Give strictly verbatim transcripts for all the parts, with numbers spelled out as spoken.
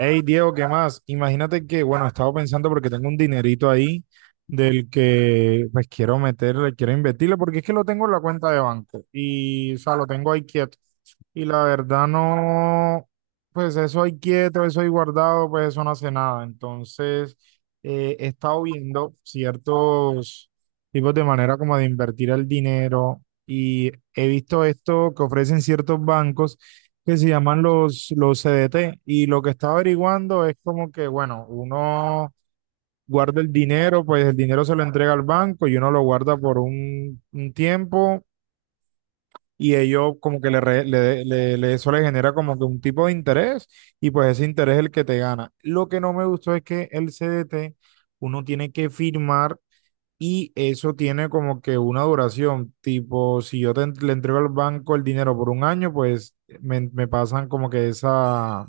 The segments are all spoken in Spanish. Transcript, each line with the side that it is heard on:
right: Hey Diego, ¿qué más? Imagínate que, bueno, estaba pensando porque tengo un dinerito ahí del que pues quiero meterle, quiero invertirle, porque es que lo tengo en la cuenta de banco y, o sea, lo tengo ahí quieto. Y la verdad no, pues eso ahí quieto, eso ahí guardado, pues eso no hace nada. Entonces, eh, he estado viendo ciertos tipos de manera como de invertir el dinero y he visto esto que ofrecen ciertos bancos que se llaman los, los C D T. Y lo que está averiguando es como que, bueno, uno guarda el dinero, pues el dinero se lo entrega al banco y uno lo guarda por un, un tiempo y ellos como que le, re- le, le- le- eso le genera como que un tipo de interés y pues ese interés es el que te gana. Lo que no me gustó es que el C D T uno tiene que firmar. Y eso tiene como que una duración, tipo, si yo te en- le entrego al banco el dinero por un año, pues me, me pasan como que esa,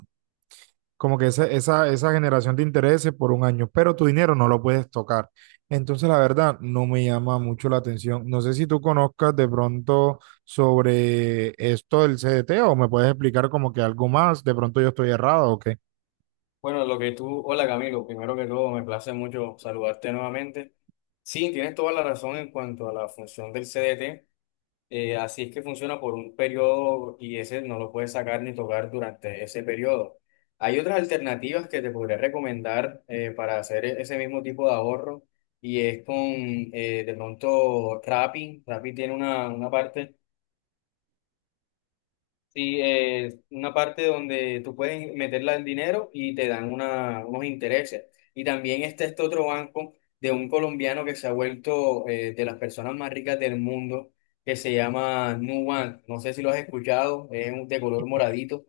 right: como que esa, esa, esa generación de intereses por un año, pero tu dinero no lo puedes tocar. Entonces, la verdad, no me llama mucho la atención. No sé si tú conozcas de pronto sobre esto del C D T o me puedes explicar como que algo más, de pronto yo estoy errado o qué.
left: Bueno, lo que tú, hola Camilo, primero que todo me place mucho saludarte nuevamente. Sí, tienes toda la razón en cuanto a la función del C D T, eh, así es que funciona por un periodo y ese no lo puedes sacar ni tocar durante ese periodo. Hay otras alternativas que te podría recomendar eh, para hacer e- ese mismo tipo de ahorro y es con eh, de pronto Rappi. Rappi tiene una, una parte. Sí, es una parte donde tú puedes meterla el dinero y te dan una- unos intereses. Y también está este otro banco de un colombiano que se ha vuelto eh, de las personas más ricas del mundo, que se llama Nubank. No sé si lo has escuchado, es un- de color moradito.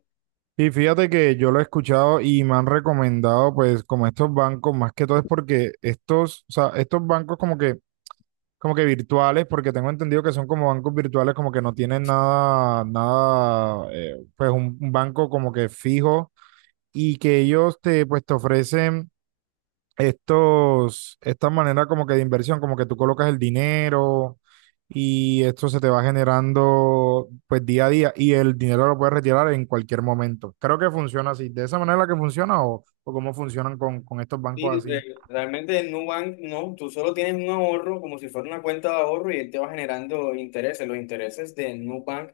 right: Y fíjate que yo lo he escuchado y me han recomendado, pues, como estos bancos, más que todo es porque estos, o sea, estos bancos como que como que virtuales, porque tengo entendido que son como bancos virtuales, como que no tienen nada, nada, eh, pues un, un banco como que fijo y que ellos te, pues te ofrecen estos, esta manera como que de inversión, como que tú colocas el dinero y esto se te va generando pues día a día y el dinero lo puedes retirar en cualquier momento. Creo que funciona así, de esa manera que funciona o, o cómo funcionan con, con estos bancos
left: Sí, re-
right: así.
left: Realmente en Nubank no, tú solo tienes un ahorro como si fuera una cuenta de ahorro y él te va generando intereses. Los intereses de Nubank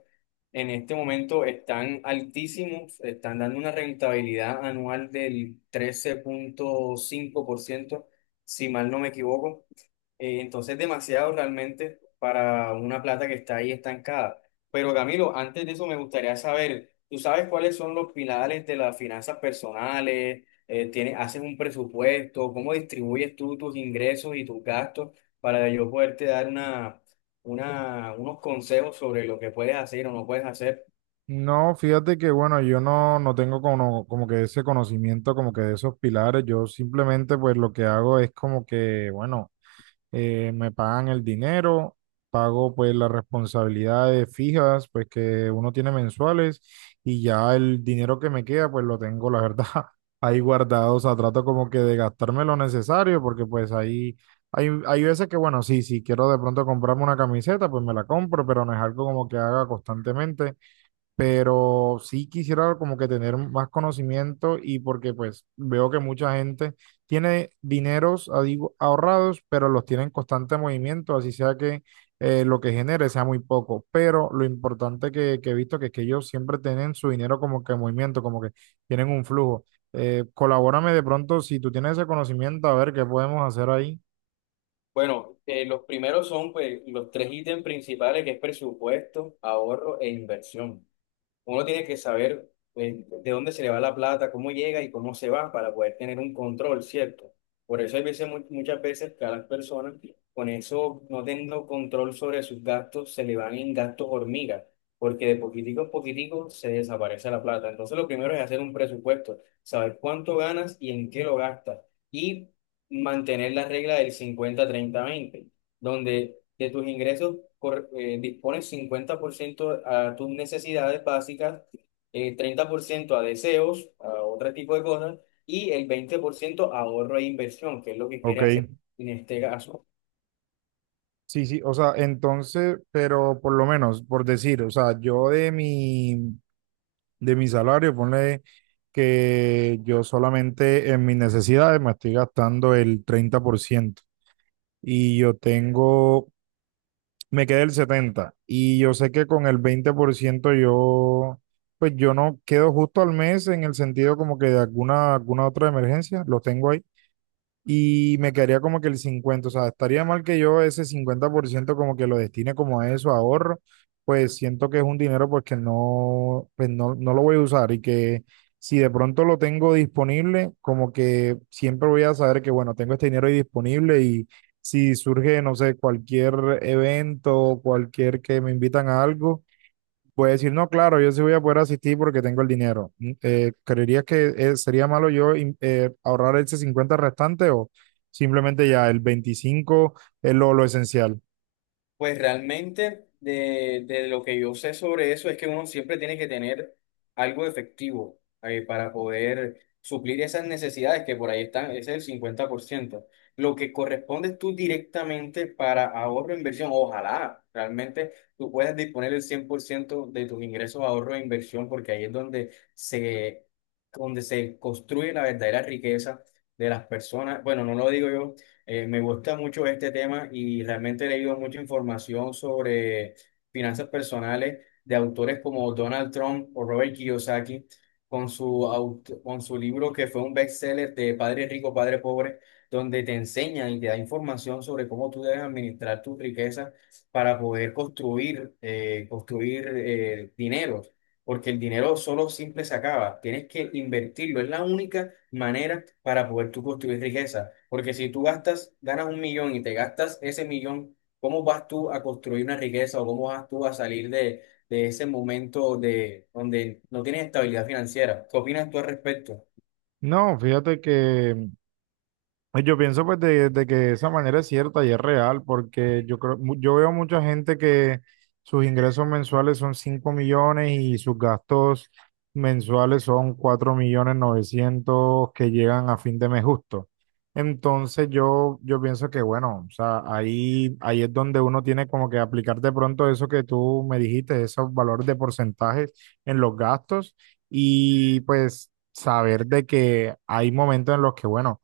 left: en este momento están altísimos, están dando una rentabilidad anual del trece punto cinco por ciento, si mal no me equivoco. Eh, entonces, demasiado realmente para una plata que está ahí estancada. Pero Camilo, antes de eso me gustaría saber, ¿tú sabes cuáles son los pilares de las finanzas personales? Eh, ¿tienes- Haces un presupuesto? ¿Cómo distribuyes tú tus ingresos y tus gastos para yo poderte dar una, una, unos consejos sobre lo que puedes hacer o no puedes hacer?
right: No, fíjate que bueno, yo no, no tengo como, como que ese conocimiento, como que de esos pilares, yo simplemente pues lo que hago es como que, bueno, eh, me pagan el dinero, pago pues las responsabilidades fijas, pues que uno tiene mensuales y ya el dinero que me queda pues lo tengo, la verdad, ahí guardado, o sea, trato como que de gastarme lo necesario porque pues ahí... Hay, hay veces que, bueno, sí, si quiero de pronto comprarme una camiseta, pues me la compro, pero no es algo como que haga constantemente, pero sí quisiera como que tener más conocimiento y porque pues veo que mucha gente tiene dineros ah, digo, ahorrados, pero los tiene en constante movimiento, así sea que eh, lo que genere sea muy poco, pero lo importante que, que he visto que es que ellos siempre tienen su dinero como que en movimiento, como que tienen un flujo. Eh, colabórame de pronto si tú tienes ese conocimiento, a ver qué podemos hacer ahí.
left: Bueno, eh, los primeros son pues, los tres ítems principales que es presupuesto, ahorro e inversión. Uno tiene que saber eh, de dónde se le va la plata, cómo llega y cómo se va para poder tener un control, ¿cierto? Por eso hay veces, mu- muchas veces que a las personas con eso no teniendo control sobre sus gastos se le van en gastos hormigas, porque de poquitico a poquitico se desaparece la plata. Entonces lo primero es hacer un presupuesto, saber cuánto ganas y en qué lo gastas y mantener la regla del cincuenta treinta veinte donde de tus ingresos cor- eh, dispones cincuenta por ciento a tus necesidades básicas, eh, treinta por ciento a deseos, a otro tipo de cosas, y el veinte por ciento ahorro e inversión, que es lo que
right: Ok,
left: quieres hacer en este caso.
right: sí, sí, o sea, entonces, pero por lo menos, por decir, o sea, yo de mi, de mi salario, ponle que yo solamente en mis necesidades me estoy gastando el treinta por ciento y yo tengo, me queda el setenta por ciento y yo sé que con el veinte por ciento yo, pues yo no quedo justo al mes en el sentido como que de alguna, alguna otra emergencia, lo tengo ahí y me quedaría como que el cincuenta, o sea, estaría mal que yo ese cincuenta por ciento como que lo destine como a eso, a ahorro, pues siento que es un dinero pues que no, pues no, no lo voy a usar y que si de pronto lo tengo disponible, como que siempre voy a saber que bueno, tengo este dinero ahí disponible y si surge, no sé, cualquier evento, cualquier que me invitan a algo. Puede decir, no, claro, yo sí voy a poder asistir porque tengo el dinero. Mm. Eh, ¿creerías que eh, sería malo yo in- eh, ahorrar ese cincuenta restante o simplemente ya el veinticinco es lo, lo esencial?
left: Pues realmente de, de lo que yo sé sobre eso es que uno siempre tiene que tener algo efectivo eh, para poder suplir esas necesidades que por ahí están, ese es el cincuenta por ciento. Lo que corresponde tú directamente para ahorro e inversión, ojalá realmente tú puedas disponer el cien por ciento de tus ingresos a ahorro e inversión porque ahí es donde se, donde se construye la verdadera riqueza de las personas. Bueno, no lo digo yo, eh, me gusta mucho este tema y realmente he leído mucha información sobre finanzas personales de autores como Donald Trump o Robert Kiyosaki con su, aut- con su libro que fue un bestseller de Padre Rico, Padre Pobre, donde te enseña y te da información sobre cómo tú debes administrar tu riqueza para poder construir, eh, construir eh, dinero. Porque el dinero solo simple se acaba, tienes que invertirlo. Es la única manera para poder tú construir riqueza. Porque si tú gastas, ganas un millón y te gastas ese millón, ¿cómo vas tú a construir una riqueza o cómo vas tú a salir de, de ese momento de donde no tienes estabilidad financiera? ¿Qué opinas tú al respecto?
right: No, fíjate que, pues yo pienso pues de, de que esa manera es cierta y es real, porque yo creo, mu- yo veo mucha gente que sus ingresos mensuales son cinco millones y sus gastos mensuales son cuatro millones novecientos que llegan a fin de mes justo. Entonces yo, yo pienso que bueno, o sea, ahí, ahí es donde uno tiene como que aplicar de pronto eso que tú me dijiste, esos valores de porcentajes en los gastos y pues saber de que hay momentos en los que bueno,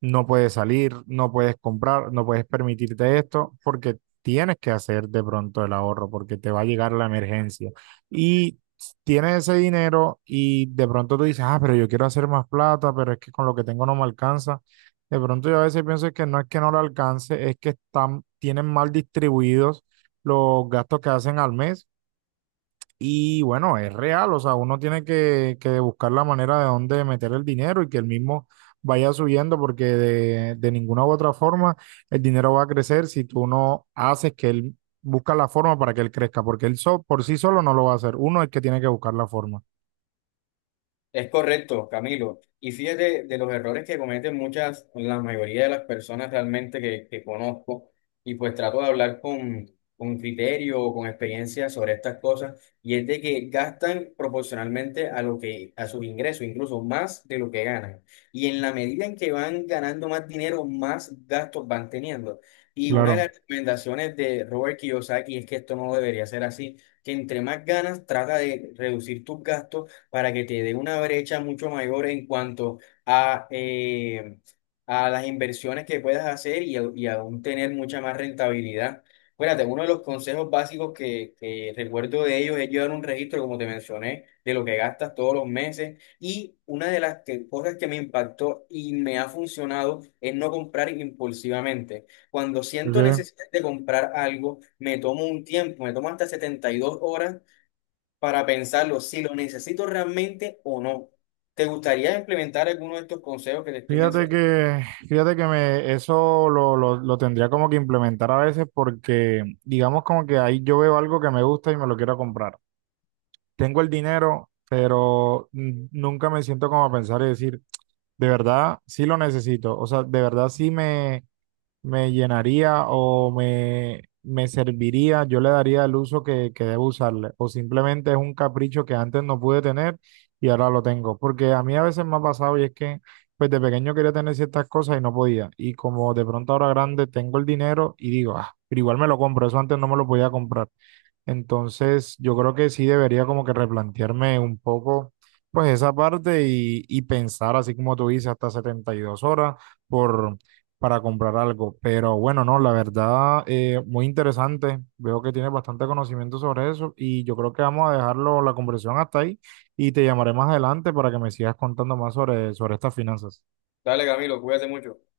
right: no puedes salir, no puedes comprar, no puedes permitirte esto porque tienes que hacer de pronto el ahorro porque te va a llegar la emergencia. Y tienes ese dinero y de pronto tú dices, ah, pero yo quiero hacer más plata, pero es que con lo que tengo no me alcanza. De pronto yo a veces pienso que no es que no lo alcance, es que están, tienen mal distribuidos los gastos que hacen al mes y bueno, es real, o sea, uno tiene que, que buscar la manera de dónde meter el dinero y que el mismo vaya subiendo, porque de, de ninguna u otra forma el dinero va a crecer si tú no haces que él busca la forma para que él crezca, porque él so- por sí solo no lo va a hacer. Uno es que tiene que buscar la forma.
left: Es correcto, Camilo. Y fíjate de los errores que cometen muchas, la mayoría de las personas realmente que, que conozco, y pues trato de hablar con, con criterio o con experiencia sobre estas cosas, y es de que gastan proporcionalmente a lo que, a sus ingresos, incluso más de lo que ganan. Y en la medida en que van ganando más dinero, más gastos van teniendo. Y una de
right: Claro.
left: las recomendaciones de Robert Kiyosaki es que esto no debería ser así, que entre más ganas, trata de reducir tus gastos para que te dé una brecha mucho mayor en cuanto a, eh, a las inversiones que puedas hacer y, a- y aún tener mucha más rentabilidad. Fíjate, uno de los consejos básicos que, que recuerdo de ellos es llevar un registro, como te mencioné, de lo que gastas todos los meses. Y una de las que- cosas que me impactó y me ha funcionado es no comprar impulsivamente. Cuando siento
right: Ok.
left: necesidad de comprar algo, me tomo un tiempo, me tomo hasta setenta y dos horas para pensarlo, si lo necesito realmente o no. ¿Te gustaría implementar alguno de estos consejos que te estoy
right: Fíjate
left: mencionando?
right: que, fíjate que me, eso lo, lo, lo tendría como que implementar a veces porque digamos como que ahí yo veo algo que me gusta y me lo quiero comprar. Tengo el dinero, pero mm, nunca me siento como a pensar y decir, de verdad sí lo necesito, o sea, de verdad sí me, me llenaría o me, me serviría, yo le daría el uso que, que debo usarle, o simplemente es un capricho que antes no pude tener y ahora lo tengo, porque a mí a veces me ha pasado y es que pues de pequeño quería tener ciertas cosas y no podía, y como de pronto ahora grande tengo el dinero y digo, ah, pero igual me lo compro, eso antes no me lo podía comprar. Entonces, yo creo que sí debería como que replantearme un poco, pues esa parte y, y pensar, así como tú dices, hasta setenta y dos horas por, para comprar algo. Pero bueno, no, la verdad, eh, muy interesante. Veo que tienes bastante conocimiento sobre eso y yo creo que vamos a dejarlo la conversación hasta ahí y te llamaré más adelante para que me sigas contando más sobre, sobre estas finanzas.
left: Dale, Camilo, cuídate mucho.